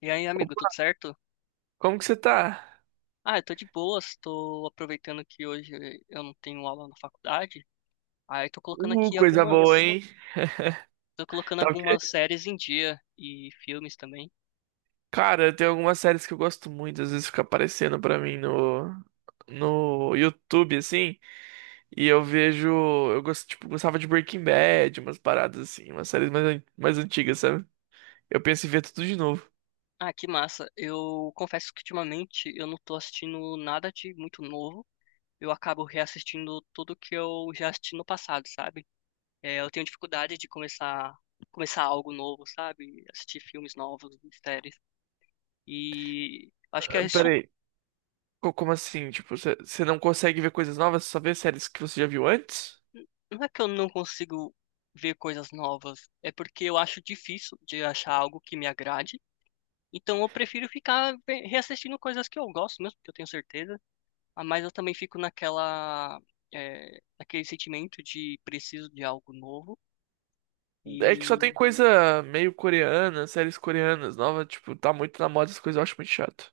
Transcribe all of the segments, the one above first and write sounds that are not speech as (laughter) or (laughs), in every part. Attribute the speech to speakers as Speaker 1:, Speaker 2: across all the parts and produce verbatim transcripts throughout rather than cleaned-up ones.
Speaker 1: E aí, amigo, tudo
Speaker 2: Opa,
Speaker 1: certo?
Speaker 2: como que você tá?
Speaker 1: Ah, eu tô de boas, tô aproveitando que hoje eu não tenho aula na faculdade. Aí tô colocando
Speaker 2: Uh,
Speaker 1: aqui
Speaker 2: coisa boa,
Speaker 1: algumas,
Speaker 2: hein?
Speaker 1: tô colocando
Speaker 2: Tá o quê?
Speaker 1: algumas séries em dia e filmes também.
Speaker 2: Cara, tem algumas séries que eu gosto muito, às vezes fica aparecendo pra mim no no YouTube assim, e eu vejo, eu gosto, tipo, gostava de Breaking Bad, umas paradas assim, umas séries mais an- mais antigas, sabe? Eu penso em ver tudo de novo.
Speaker 1: Ah, que massa. Eu confesso que ultimamente eu não tô assistindo nada de muito novo. Eu acabo reassistindo tudo que eu já assisti no passado, sabe? É, eu tenho dificuldade de começar começar algo novo, sabe? Assistir filmes novos, séries. E acho que é
Speaker 2: Ah,
Speaker 1: isso.
Speaker 2: peraí, co- como assim? Tipo, você você não consegue ver coisas novas, só vê séries que você já viu antes?
Speaker 1: Não é que eu não consigo ver coisas novas, é porque eu acho difícil de achar algo que me agrade. Então eu prefiro ficar ve- reassistindo coisas que eu gosto mesmo, que eu tenho certeza. Ah, mas eu também fico naquela, é, naquele sentimento de preciso de algo novo.
Speaker 2: É que só tem
Speaker 1: E
Speaker 2: coisa meio coreana, séries coreanas novas, tipo, tá muito na moda essas coisas, eu acho muito chato.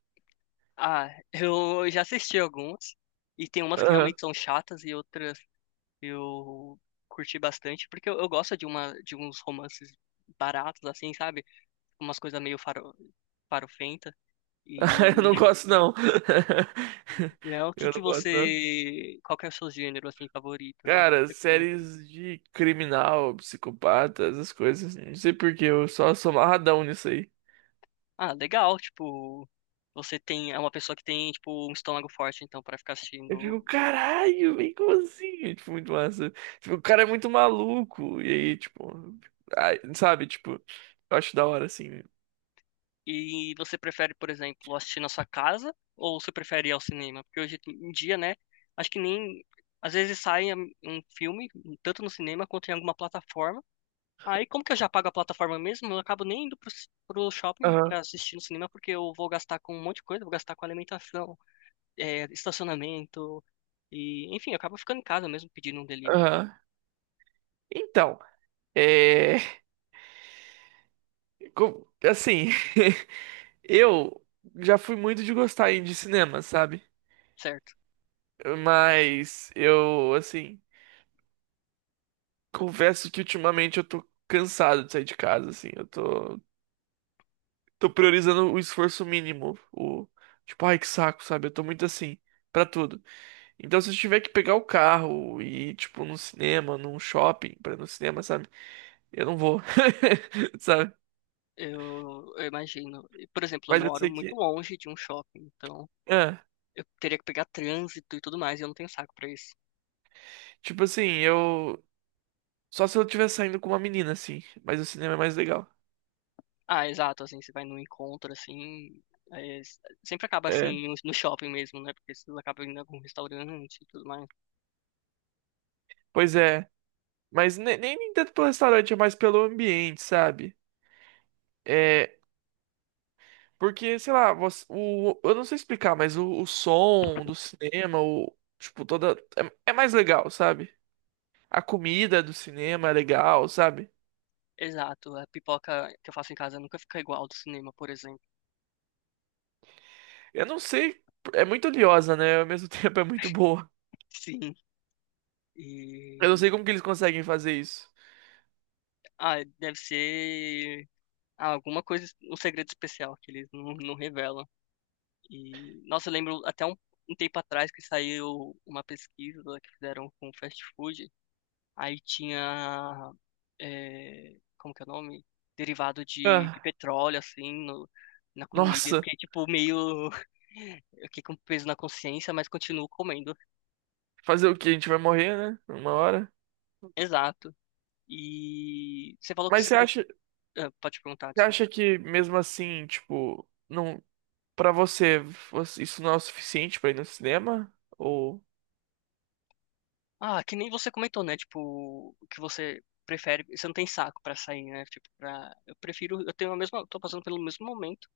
Speaker 1: ah, (laughs) eu já assisti algumas, e tem umas que realmente são chatas e outras eu curti bastante porque eu, eu gosto de uma de uns romances baratos assim, sabe? Umas coisas meio faro, farofentas.
Speaker 2: (laughs) Eu
Speaker 1: E,
Speaker 2: não gosto, não. (laughs)
Speaker 1: né, o que
Speaker 2: Eu
Speaker 1: que
Speaker 2: não gosto, não.
Speaker 1: você, qual que é o seu gênero, assim, favorito, assim, que
Speaker 2: Cara,
Speaker 1: você costuma-
Speaker 2: séries de criminal, psicopata, essas coisas. Não sei por quê, eu só sou amarradão nisso aí.
Speaker 1: Ah, legal, tipo, você tem, é uma pessoa que tem, tipo, um estômago forte, então, pra ficar
Speaker 2: Eu
Speaker 1: assistindo.
Speaker 2: fico, caralho, vem como assim? É, tipo, muito massa. Tipo, o cara é muito maluco. E aí, tipo, ai, sabe, tipo, eu acho da hora, assim.
Speaker 1: E você prefere, por exemplo, assistir na sua casa ou você prefere ir ao cinema? Porque hoje em dia, né, acho que nem, às vezes sai um um filme, tanto no cinema quanto em alguma plataforma. Aí, como que eu já pago a plataforma mesmo, eu acabo nem indo pro, c- pro shopping
Speaker 2: Aham,
Speaker 1: pra assistir no cinema, porque eu vou gastar com um monte de coisa, vou gastar com alimentação. É, estacionamento e, enfim, eu acabo ficando em casa mesmo pedindo um delivery,
Speaker 2: aham. Então, é. co- Assim, (laughs) eu já fui muito de gostar de cinema, sabe?
Speaker 1: certo?
Speaker 2: Mas eu, assim, confesso que ultimamente eu tô cansado de sair de casa, assim. Eu tô, tô priorizando o esforço mínimo. O, tipo, ai, que saco, sabe? Eu tô muito assim, pra tudo. Então, se eu tiver que pegar o carro e ir, tipo, num cinema, num shopping, pra ir no cinema, sabe? Eu não vou, (laughs) sabe?
Speaker 1: Eu, eu imagino. E, por exemplo, eu
Speaker 2: Mas eu
Speaker 1: moro
Speaker 2: sei
Speaker 1: muito
Speaker 2: que.
Speaker 1: longe de um shopping, então
Speaker 2: Ah,
Speaker 1: eu teria que pegar trânsito e tudo mais, e eu não tenho saco pra isso.
Speaker 2: tipo assim, eu. Só se eu estiver saindo com uma menina, assim. Mas o cinema é mais legal.
Speaker 1: Ah, exato, assim, você vai num encontro, assim, é, s- sempre acaba
Speaker 2: É.
Speaker 1: assim no no shopping mesmo, né? Porque você acaba indo em algum restaurante e tudo mais.
Speaker 2: Pois é. Mas ne- nem, nem tanto pelo restaurante, é mais pelo ambiente, sabe? É, porque, sei lá, você- o, eu não sei explicar, mas o, o som do cinema, o, tipo, toda. É, é mais legal, sabe? A comida do cinema é legal, sabe?
Speaker 1: Exato, a pipoca que eu faço em casa nunca fica igual ao do cinema, por exemplo.
Speaker 2: Eu não sei, é muito oleosa, né? Ao mesmo (laughs) tempo é muito boa.
Speaker 1: Sim.
Speaker 2: Eu
Speaker 1: E
Speaker 2: não sei como que eles conseguem fazer isso.
Speaker 1: ah, deve ser alguma coisa, um segredo especial que eles não, não revelam. E, nossa, eu lembro até um, um tempo atrás que saiu uma pesquisa que fizeram com fast food. Aí tinha, é, como que é o nome? Derivado de, de
Speaker 2: Ah,
Speaker 1: petróleo, assim, no, na comida. Eu
Speaker 2: nossa,
Speaker 1: fiquei, tipo, meio... (laughs) Eu fiquei com peso na consciência, mas continuo comendo.
Speaker 2: fazer o quê? A gente vai morrer, né? Uma hora.
Speaker 1: Exato. E você falou que
Speaker 2: Mas
Speaker 1: você...
Speaker 2: você
Speaker 1: cur-
Speaker 2: acha,
Speaker 1: ah, pode perguntar,
Speaker 2: você
Speaker 1: desculpa.
Speaker 2: acha que mesmo assim, tipo. Não. Pra você, você- isso não é o suficiente pra ir no cinema? Ou.
Speaker 1: Ah, que nem você comentou, né? Tipo, que você prefere, você não tem saco pra sair, né? Tipo, pra, eu prefiro, eu tenho a mesma, tô passando pelo mesmo momento.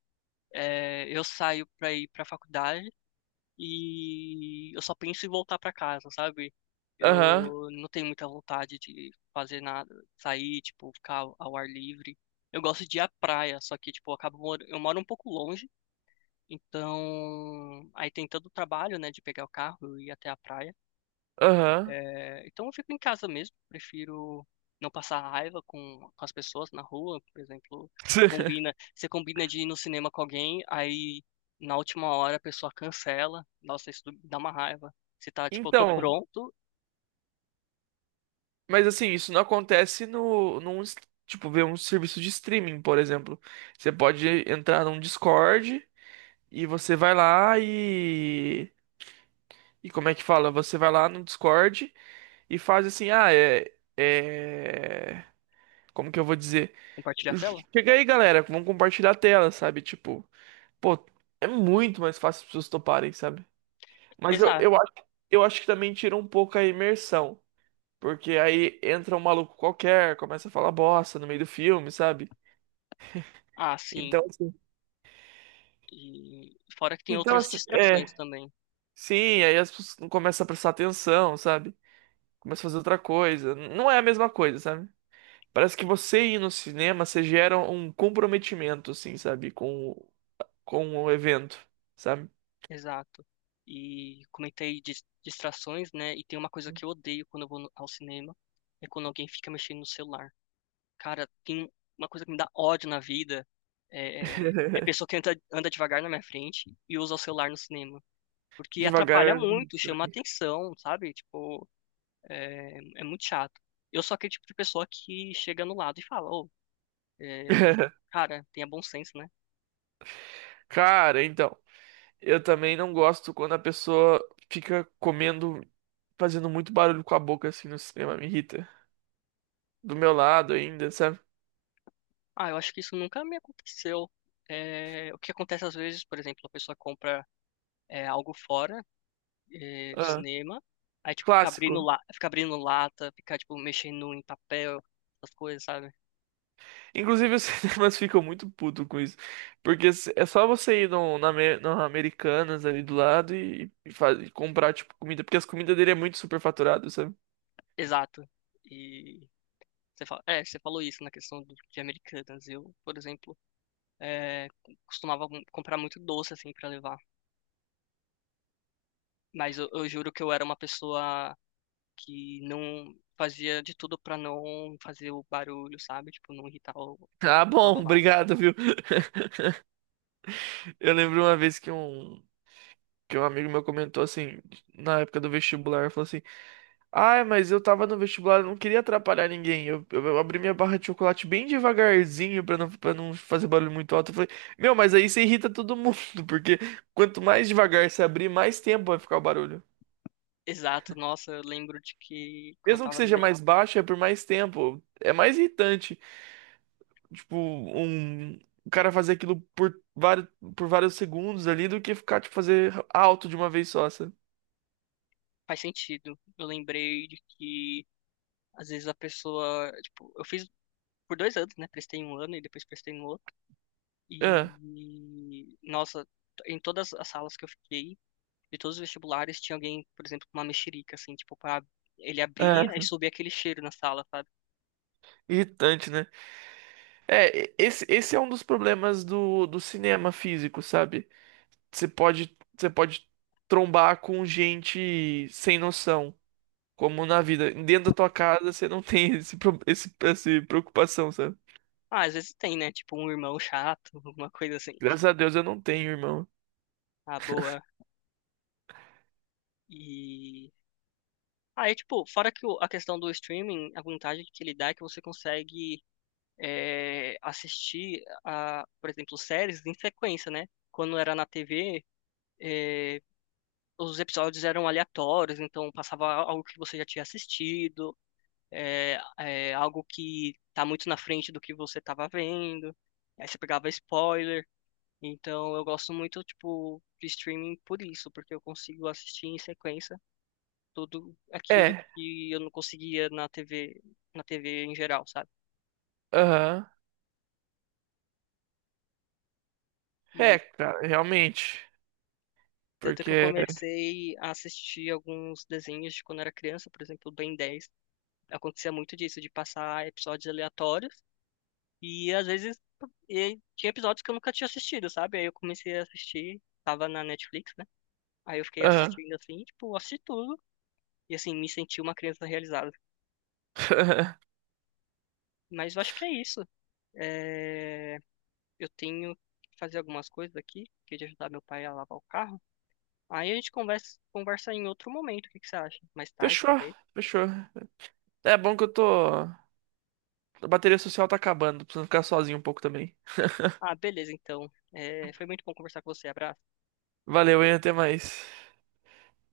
Speaker 1: É, eu saio pra ir pra faculdade e eu só penso em voltar pra casa, sabe?
Speaker 2: Aham,
Speaker 1: Eu não tenho muita vontade de fazer nada, sair, tipo, ficar ao ao ar livre. Eu gosto de ir à praia, só que, tipo, eu acabo, mor- eu moro um pouco longe, então aí tem todo o trabalho, né, de pegar o carro e ir até a praia.
Speaker 2: aham.
Speaker 1: É, então eu fico em casa mesmo, prefiro não passar raiva com, com as pessoas na rua. Por exemplo, você combina,
Speaker 2: (laughs)
Speaker 1: você combina de ir no cinema com alguém, aí na última hora a pessoa cancela, nossa, isso dá uma raiva. Você tá tipo, eu tô
Speaker 2: Então,
Speaker 1: pronto,
Speaker 2: mas assim, isso não acontece no, num, s- tipo, ver um serviço de streaming, por exemplo. Você pode entrar num Discord e você vai lá e. E como é que fala? Você vai lá no Discord e faz assim, ah, é. É. Como que eu vou dizer?
Speaker 1: compartilha a tela?
Speaker 2: Chega aí, galera, vamos compartilhar a tela, sabe? Tipo, pô, é muito mais fácil as pessoas toparem, sabe? Mas eu, eu
Speaker 1: Exato.
Speaker 2: acho, eu acho que também tira um pouco a imersão. Porque aí entra um maluco qualquer, começa a falar bosta no meio do filme, sabe?
Speaker 1: Ah, sim.
Speaker 2: Então, assim,
Speaker 1: E fora que tem
Speaker 2: então,
Speaker 1: outras
Speaker 2: assim,
Speaker 1: distrações
Speaker 2: é.
Speaker 1: também.
Speaker 2: Sim, aí as pessoas não começam a prestar atenção, sabe? Começam a fazer outra coisa. Não é a mesma coisa, sabe? Parece que você ir no cinema, você gera um comprometimento, assim, sabe? Com, o- com o evento, sabe?
Speaker 1: Exato. E comentei dis- distrações, né? E tem uma coisa que eu odeio quando eu vou no- ao cinema, é quando alguém fica mexendo no celular. Cara, tem uma coisa que me dá ódio na vida é, é
Speaker 2: (laughs)
Speaker 1: pessoa que anda, anda devagar na minha frente e usa o celular no cinema. Porque atrapalha
Speaker 2: Devagar.
Speaker 1: muito, chama atenção, sabe? Tipo, é, é muito chato. Eu sou aquele tipo de pessoa que chega no lado e fala, ô, é,
Speaker 2: (laughs)
Speaker 1: cara, tenha bom senso, né?
Speaker 2: Cara, então. Eu também não gosto quando a pessoa fica comendo, fazendo muito barulho com a boca assim no cinema, me irrita. Do meu lado ainda, sabe?
Speaker 1: Ah, eu acho que isso nunca me aconteceu. É, o que acontece às vezes, por exemplo, a pessoa compra é, algo fora é, do
Speaker 2: Ah,
Speaker 1: cinema. Aí, tipo, ficar abrindo,
Speaker 2: clássico.
Speaker 1: la... ficar abrindo lata, ficar, tipo, mexendo em papel, essas coisas, sabe?
Speaker 2: Inclusive os (laughs) cinemas ficam muito putos com isso. Porque s- é só você ir no, na, Ame- no Americanas ali do lado e, e fa- e comprar, tipo, comida. Porque as comidas dele é muito superfaturado, sabe?
Speaker 1: Exato. E você fala... é, você falou isso na questão do- de americanas. Eu, por exemplo, é, costumava m- comprar muito doce, assim, pra levar. Mas eu, eu juro que eu era uma pessoa que não fazia de tudo pra não fazer o barulho, sabe? Tipo, não irritar o...
Speaker 2: Ah,
Speaker 1: as pessoas
Speaker 2: bom, (laughs)
Speaker 1: ao lado.
Speaker 2: obrigado, viu? Eu lembro uma vez que um, que um amigo meu comentou assim, na época do vestibular, falou assim. Ai, mas eu tava no vestibular, eu não queria atrapalhar ninguém. Eu, eu- eu abri minha barra de chocolate bem devagarzinho pra não, pra não fazer barulho muito alto. Eu falei, meu, mas aí você irrita todo mundo, (laughs) porque quanto mais devagar você abrir, mais tempo vai ficar o barulho.
Speaker 1: Exato, nossa, eu lembro de que quando eu
Speaker 2: Mesmo que
Speaker 1: tava no
Speaker 2: seja
Speaker 1: vesti-
Speaker 2: mais baixo, é por mais tempo. É mais irritante, tipo, um, o cara fazer aquilo por vários, por vários segundos ali do que ficar, tipo, fazer alto de uma vez só, sabe?
Speaker 1: Faz sentido. Eu lembrei de que às vezes a pessoa, tipo, eu fiz por dois anos, né? Prestei um ano e depois prestei no outro.
Speaker 2: É,
Speaker 1: E, nossa, em todas as salas que eu fiquei, de todos os vestibulares, tinha alguém, por exemplo, com uma mexerica, assim, tipo, pra... ele abria e
Speaker 2: é,
Speaker 1: subia aquele cheiro na sala, sabe?
Speaker 2: irritante, né? É, esse, esse é um dos problemas do, do cinema físico, sabe? Você pode, você pode trombar com gente sem noção, como na vida. Dentro da tua casa você não (laughs) tem esse, pro- esse, essa preocupação, sabe?
Speaker 1: Ah, às vezes tem, né? Tipo, um irmão (laughs) chato, alguma coisa assim.
Speaker 2: Graças a Deus eu não tenho, irmão.
Speaker 1: Ah, boa. E ah, é tipo, fora que o- a questão do streaming, a vantagem que ele dá é que você consegue é, assistir, a, por exemplo, séries em sequência, né? Quando era na tê vê, é, os episódios eram aleatórios, então passava algo que você já tinha assistido, é, é, algo que tá muito na frente do que você tava vendo. Aí você pegava spoiler. Então eu gosto muito, tipo, de streaming por isso, porque eu consigo assistir em sequência tudo aquilo
Speaker 2: É,
Speaker 1: que eu não conseguia na tê vê, na tê vê em geral, sabe?
Speaker 2: aham. É,
Speaker 1: E
Speaker 2: cara, realmente.
Speaker 1: tanto que eu
Speaker 2: Porque.
Speaker 1: comecei a assistir alguns desenhos de quando era criança, por exemplo, Ben dez. Acontecia muito disso, de passar episódios aleatórios. E às vezes e tinha episódios que eu nunca tinha assistido, sabe? Aí eu comecei a assistir, tava na Netflix, né? Aí eu fiquei
Speaker 2: Aham.
Speaker 1: assistindo assim, tipo, assisti tudo. E assim, me senti uma criança realizada.
Speaker 2: (laughs)
Speaker 1: Mas eu acho que é isso. É... eu tenho que fazer algumas coisas aqui, que é de ajudar meu pai a lavar o carro. Aí a gente conversa, conversa em outro momento, o que que você acha? Mais tarde,
Speaker 2: Fechou,
Speaker 1: talvez.
Speaker 2: fechou. É bom que eu tô. A bateria social tá acabando, preciso ficar sozinho um pouco também.
Speaker 1: Ah, beleza, então. É... foi muito bom conversar com você. Abraço.
Speaker 2: Valeu, hein? Até mais.